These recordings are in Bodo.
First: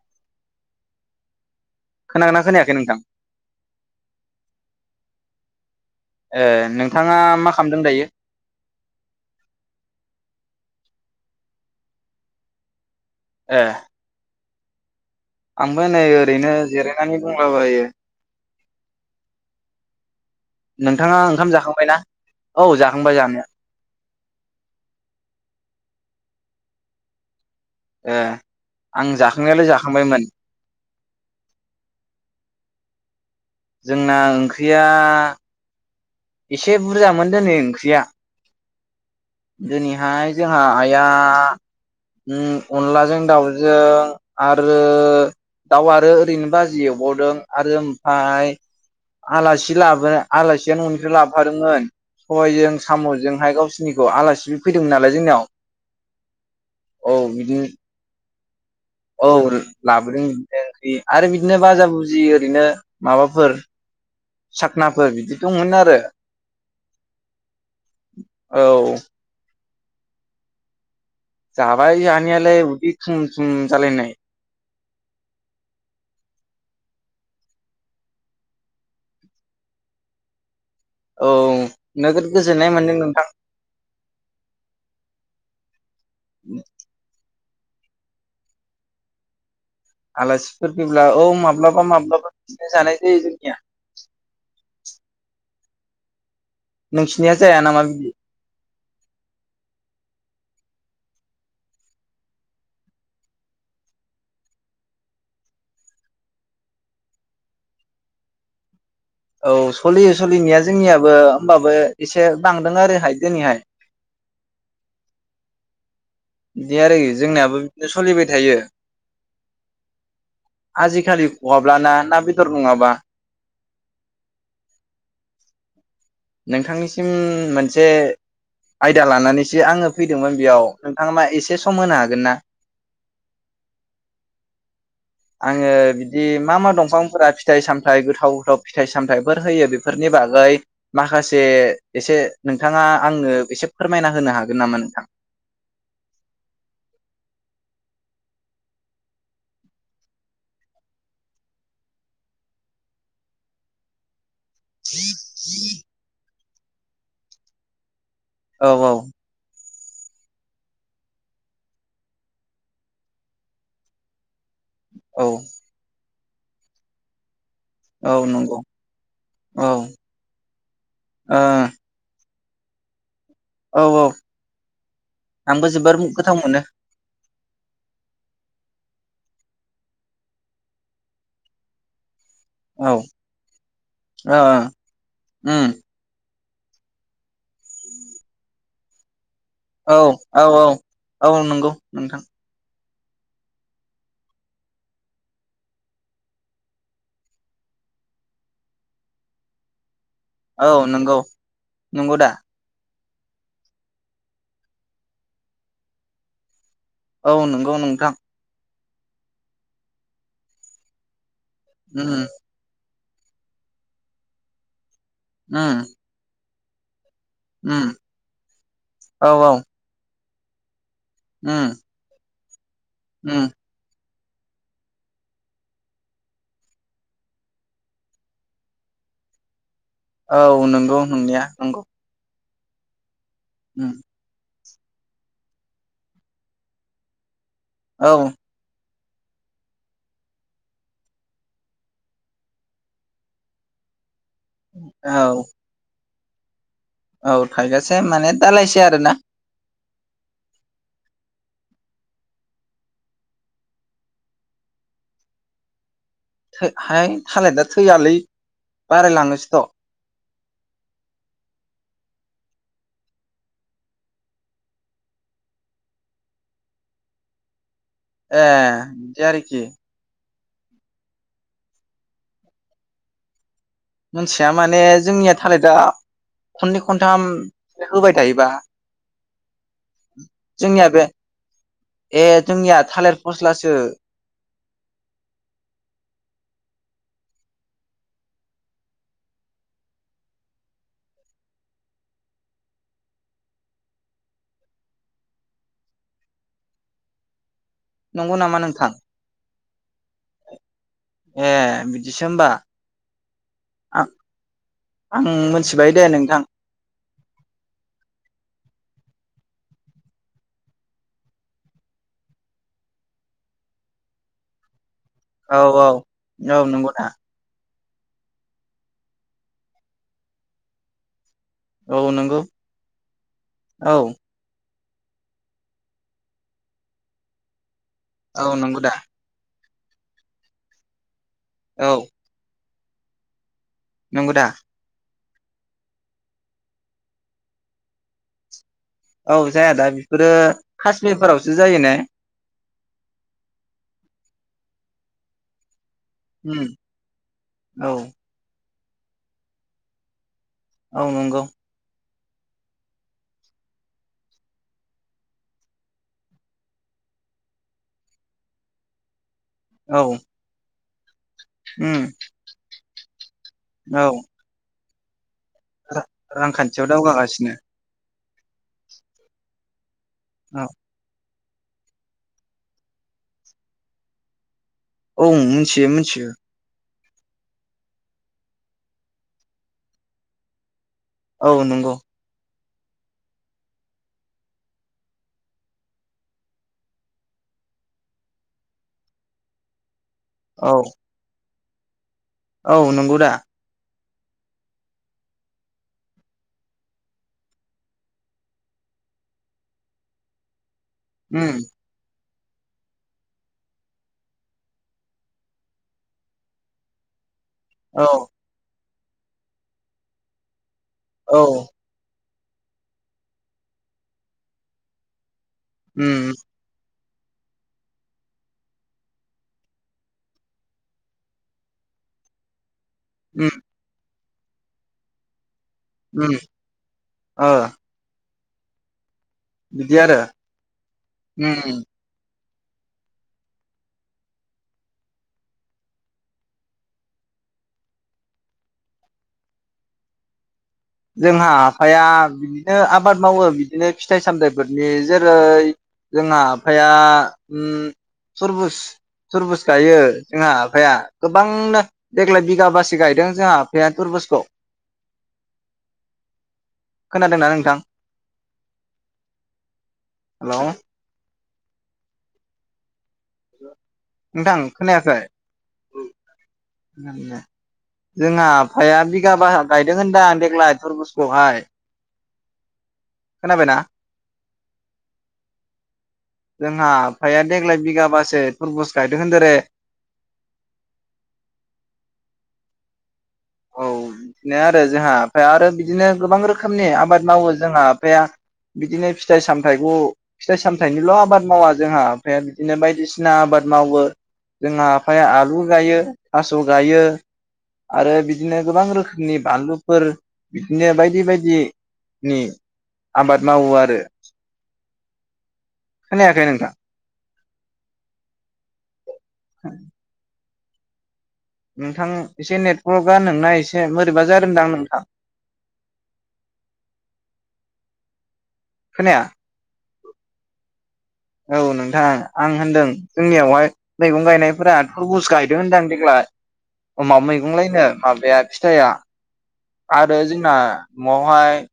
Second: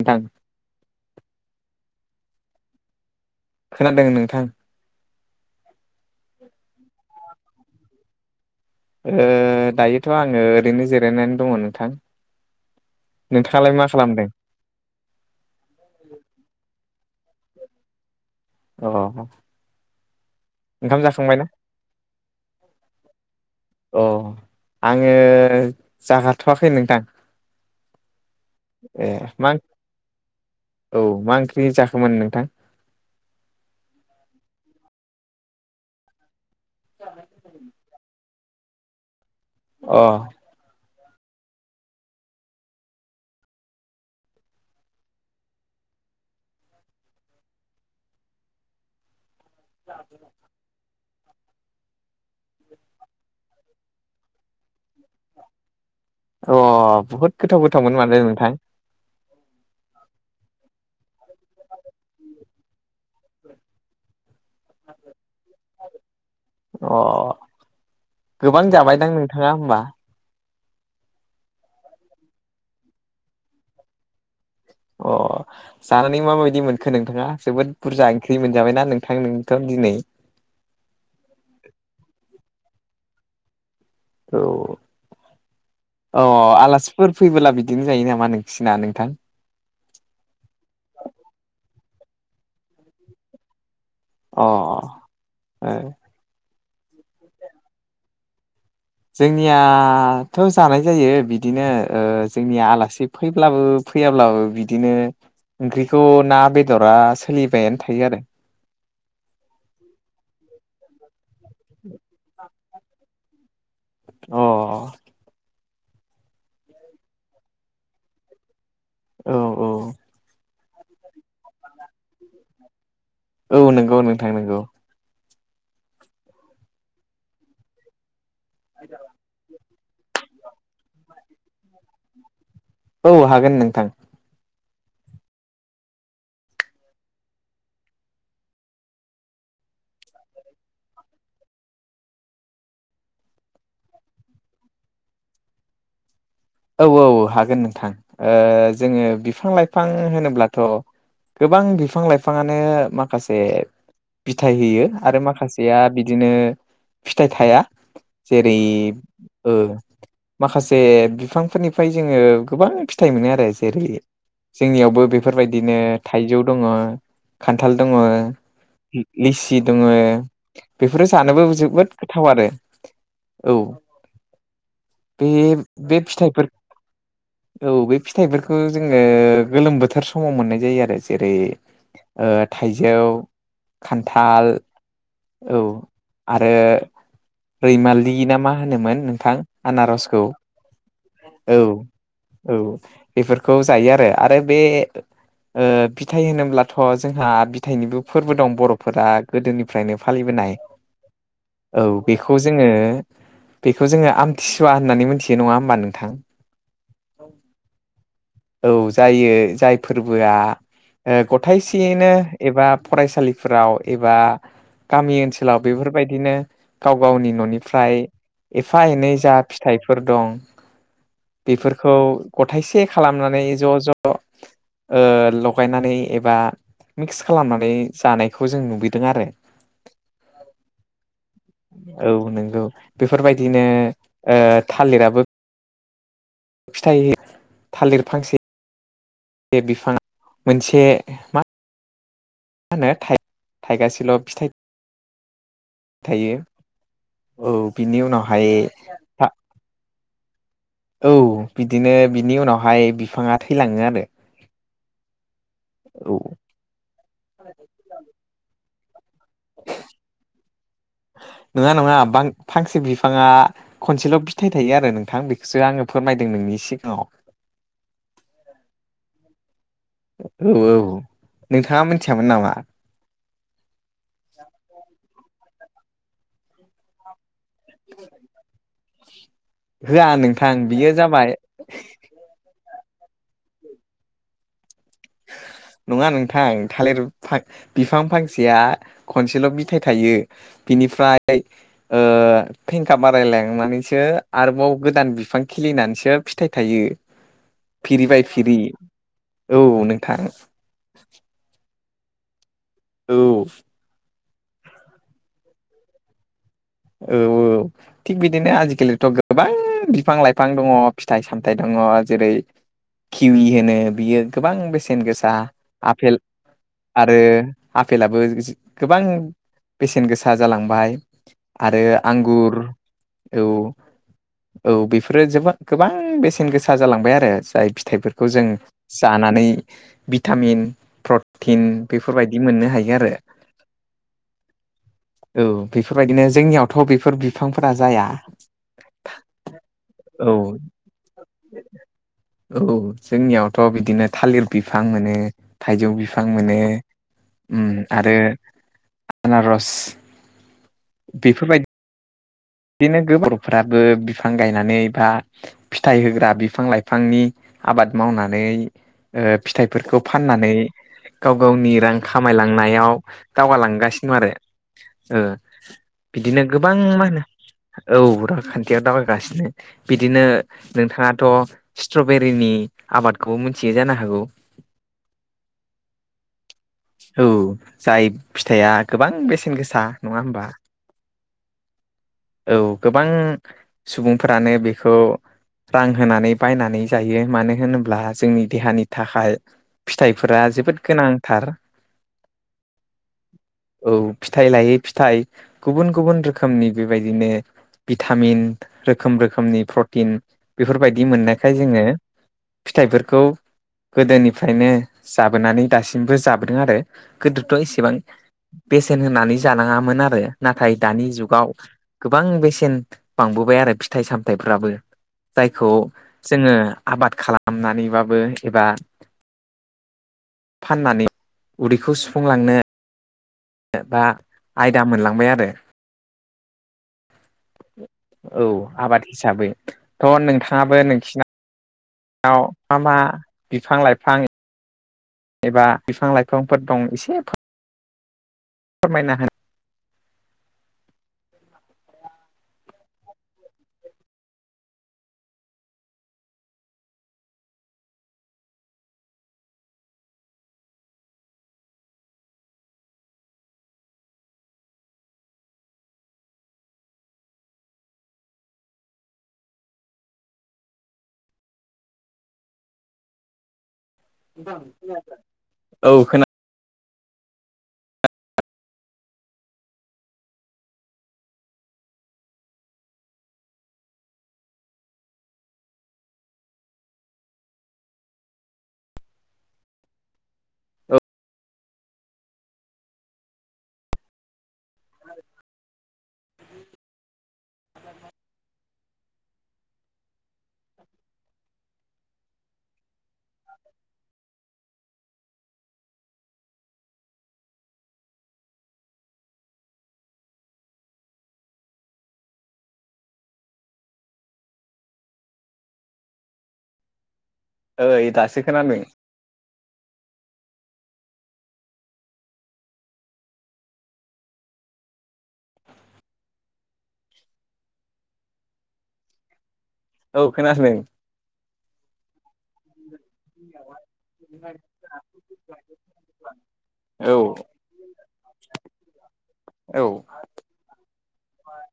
नोथां। खोनादोना खोनायाखै नोंथां? खोनादों नोंथां। ए नोंथाङा मा खालामदों दायो? ओ दायोथ आङो ओरैनो जिरायनानै दङ नोंथां। ए नोंथाङालाय मा खालामदों? आंबो नै ओरैनो जिराय नानै दंलाबायो अ अ नोंथाङा ओंखाम जाखांबाय ना? औ जाखांबाय जानाया। अ आङो जागाथ'वाखै नोंथां। ए आं ए मा जाखांनायालाय जाखांबायमोन ओं औ मा ओंख्रि जाखोमोन नोंथां? जोंना ओं ख्रिया एसे बुरजामोन दोनै ओंख्रिया अ दिनैहाय जोंहा आइ या अनलाजों दाउजों आरो दाउ आरो ओरैनो बाजि एवबावदों आरो ओमफाय आलासि लाबोना आलासिया न'नि लाबोफादोंमोन सबाइजों साम' जोंहाय गावसिनि खौ आलासिबो फैदोंमोन नालाय जोंनियाव। अ औ बुहुद गोथाव बिदिनो गोथावमोन माथो नोंथां औ लाबोदों बिदिनो ओंख्रि आरो बिदिनो बाजा बुजि ओरैनो माबाफोर साखनाफोर बिदि दंमोन आरो अ गोबां औ जाबायदां नोंथाङा होमबा जाबाय जानायालाय उदि थुम थुम जालायनाय अ जानानै माबायदि मोनखो नोंथाङा जोबोद बुरजा ओंख्रि मोनजाबायना नोंथां नोंथ' दिनै औ नोगोद गोजो जोननाय मोन्दों नोंथां। औ औ आलासिफोर फैबोला बि दिनो जायो नामा नोंसिना नोंथां? आलासिफोर फैब्ला औ माब्लाबा माब्लाबा बिदिनो जानाय जायो जोंनिया। अ ओ नोंसिनिया जाया नामा बिबदि जोंनियाथ' जानाय जायो बिदिनो ओ जोंनिया आलासि फैब्लाबो फैयाब्लाबो बिदिनो ओंख्रिखौ ना बेदरा सोलिबायानो थायो आरो औ सलियो सलिनिया जोंनिया बो होनबाबो एसे बां [unintelligible] अ अ। बिदि आरो जोंनियाबो बिबदिनो सलिबाय थायो। औ औ। आजिखालि खहाब्लाना ना बेदर नङाबा। औ नंगौ नोंथां नोंगौ। नोंथांनिसिम मोनसे आयदा लानानैसो आङो फैदोंमोन बेयाव नोंथाङा मा एसे सम होनो हागोन ना? औ हागोन नोंथां। आङो बिदि मा मा दंफांफोरा फिथाइ सामथाय गोथाव गोथाव फिथाइ सामथाइफोर होयो बेफोरनि बागै माखासे एसे नोंथाङा आंनो एसे फोरमायना होनो हागोन नामा नोंथां? औ औ हागोन नोंथां ओ जोङो बिफां लाइफां होनोब्लाथ' गोबां बिफां लाइफाङानो माखासे बिथाय होयो आरो माखासेया बिदिनो फिथाइ थाया जेरै औ औ ओ माखासे बि बिफांफोरनिफ्राय जोङो गोबां फिथाइ मोनो आरो जेरै जोंनियावबो औ बेफोरबायदिनो थाइजौ दङ'। खान्थाल दङ, औ नंगौ लि-लिसि औ दङ' बेफोरो ओ जानोबो जोबोद गोथाव आरो। औ औ आंबो जोबोर मो गो बोफोर्स औ बे फिथाइफोर खो जोङो गोलोम बोथोर समाव मोननाय जायो आरो जेरै ओ औ थाइजौ, ओ खान्थाल औ। उम आरो रैमालि ना मा होनोमोन नोंथां? औ आनारसखौ औ औ। औ नंगौ नोंथां। औ बेफोरखौ जायो आरो आरो बे ओ बिथाइ होनोब्लाथ' जोंहा बिथाइनिबो फोरबो दं बर'फोरा गोदोनिफ्रायनो फालिबोनाय औ नंगौ औ नंगौ दा बेखौ जोङो बेखौ जोङो आमथिसुवा होननानै मोनथियो नङा होमबा नों थां? औ नंगौ नोंथां। औ जायो जाय फोरबोआ ओ गथायसेयैनो उम एबा फरायसालिफोराव एबा गामि ओनसोलाव उम बेफोरबायदिनो थाव गावनि उम ननिफ्राय एफा एनै औ जा औ फिथाइफोर दं। उम बेफोरखौ गथायाइसे उम खालामनानै ज ज ओ लगायनानै एबा मिक्स खालामनानै जानायखौ जों नुबोैदों आरो। औ नोंगौ नोंनिया नोंगौ बे फोरबायदिनो ओ थालिराबो फिथाय हो थालिर औ फांसे बे बिफांङा मोनसे मा माहोनो थाइगासेल' फिथाइ औ थायो औ खायगासे बिनि माने उनावहाय दालायसे आरोना औ बिदिनो बिनि उनावहाय बिफांङा थैलांङो आरो औ थो हाय थालेदा थैयालै बारायलांङोसोथ' नोंङा नङा बां फांसे बिफांङा खनसेल' फिथाइ थायो आरो नोंथां बेखौसो आंङो फोरमायदों नोंनि सिगांङाव ए दि आरोखि औ औ नोंथांङा मिथियामोन नामा? मोनथिया माने जोंनिया थालेरदा खननै खनथाम होबाय थायोबा होआ नोंथां जोंनिया बियो जाबाय थालेर फस्लासो नंङा नोंथां थालेर बा बिफां फांसेया खनसेल' बिथाइ थायो बिनिफ्राय ओ फेंखा बारायलांनानैसो आरोबाव गोदान बिफां खिलिनानैसो फिथाइ थायो फिरिबाय नंगौ फिरि नामा नोंथां औ नों ए बि दिसोहोम्बा औ आं मिथिबाय दे नोंथां औ औ थिग बिदिनो आजिखालिथ' गोबां बिफां लाइफां दंङ फिथाइ सामथाइ दंङ जेरै खिलि होनो बियो गोबां बेसे सेन गोसा औ औ आपेल औ नंगौ दा आरो आपेलाबो जि गोबां बेसेन गोसा जालांबाय आरो औ नंगौ आंगुर औ औ औ बेफोरो जोबोद गोबां बेसेन गोसा जालांबाय आरो जाय फि थाइफोरखौ औ जों नंगौ दा जानानै भिटामिन प्र थिन बेफोरबायदि मोननो हायो। यो आरो। नोंगौ दा? औ बेफोरबायदिनो जोंनियावथ' बेफोर बिफांफोरा जाया। औ जाया दा बेफोरो औ कास्मिरफोरावसो जायो ने? औ आं माने थाइजौ बि फां मोनो उम उम औ आरो आनारस औ नंगौ। दिनो गोबां बर' फोराबो बिफां गायनानै बा फिथाइ होग्रा बिफां लाइफांनि आबाद मावनानै ओ औ फिथाइफोरखौ फाननानै गाव गावनि रां उम खामायलांनायाव औ दावगालांगासिनो दं आरो। ओ बिदिनो गोबां रांखान्थियाव मा होनो दावगागासिनो औ रा खान्थियाव दावगागासिनो। बिदिनो औ नोंथाङाथ' स्ट्रबेरिनि आबादखौबो मोनथियो जानो हागौ? औ मिन्थियो, मिन्थियो। औ जाय फिथाइया गोबां बेसेन गोसा, नङा होमबा? औ नंगो। औ गोबां सुबुंफोरानो बेखौ रां होनानै बायनानै जायो मानो होनोब्ला जोंनि देहानि थाखाय फिथाइफोरा औ जोबोद गोनांथार। औ नंगौ दा? औ फिथाइ लायै फिथाइ गुबुन गुबुन रोखोमनि बेबायदिनो भिटामिन रोखोम रोखोमनि प्रटिन बेफोरबाय दि उम मोननायखाय जोङो फिथाइफोरखौ गोदोनिफ्रायनो जाबोनानै दासिमबो जाबोदों आरो गोदो थ' एसेबां औ बेसे [unintelligible] होनानै जानाङामोन आरो ना थाय दानि जुगाव [unintelligible] बां बेसेन बांबोबाय आरो फिथाइ सामथायाइफ्राबो जायखौ उम जोङो आबाद खालामनानैबाबो एबा फाननानै उदैखौ सुफुंलांनो उम बा आयदा मोनलांबाय आरो उम ओ औ आबाद हिसाबै बिदि थ' आरो नोंथाङाबो उम नोंसिनाव मा मा बिफां लाइफां एबा बिफां लाइफांफोर दं एसे फोर- फोरमायना होनो जोंहा आफाया बिदिनो आबाद मावो बिदिनो फिथाइ सामथाइफोरनि जेरै जोंहा आफाया ओम तुरबुस तरबुस गायो जोंहा आफाया गोबांनो देग्लाय बिगाबासो गायदों जोंहा आफाया तरबुजखौ। खोनादोंना नोंथां हेल' [inaudible] खोनायाखै औ खोना जोंहा आफाया बिगाबा गायदों होनदां देग्लाय थरबुसआवहाय खोनाबाय ना? जोंहा आफाया देग्लाय बिगाबासो तुरबुस गायदों होनदों रे। औ औ बिदिनो आरो जोंहा ओमफ्राय आरो बिदिनो गोबां रोखोमनि आबाद मावो जोंहा आफाया बिदिनो फिथाइ सामथाइखौ फिथाइ सामथाइनिल' आबाद मावा जोंहा आफाया बिदिनो बायदिसिना बायदिसिना आबाद मावो। जोंना आफाया आलु गायो थास' गायो आरो बि बिदिनो गोबां रोखोमनि बानलुफोर बिदिनो बायदि बायदिनि आबाद मावो आरो खोनायाखै नोंथां? ओइ दासो खोनादों। [inaudible] नोंथां एसे नेटवर्कआ नोंना एसे बोरैबा जादोंदां नोंथां? खोनाया? औ खोनादों औ नोंथां आं होनदों जोंनियावहाय मैगं गायनायफोरा तुरबुस गायदों होनदां देग्लाय औ अमा मैगं लायनो माबाया फिथाइआ औ आरो जोंना न'आवहाय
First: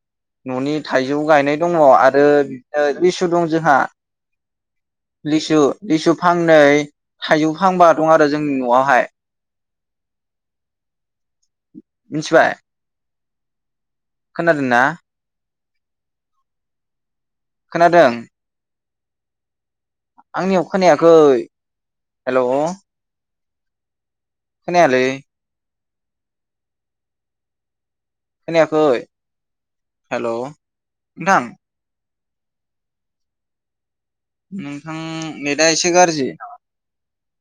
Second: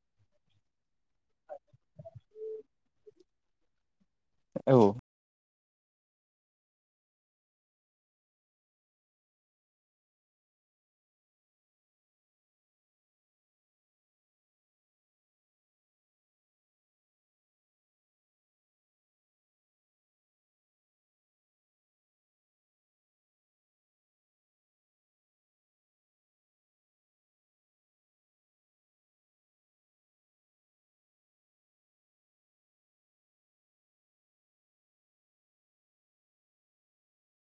न'नि थाइजौ गायनाय दङ आरो बिदिनो लेसु [unintelligible] जोंहा औ लेसु- लेसु फांनै थाइजौ फांबा दं आरो जोंनि न'आवहाय मिथिबाय? खोनादों ना? खोनादों? आंनियाव खोनायाखै हेल' खोनायालै । खोनाखै हेल' नोंथां? नोंथां नेटआ एसे गाज्रि।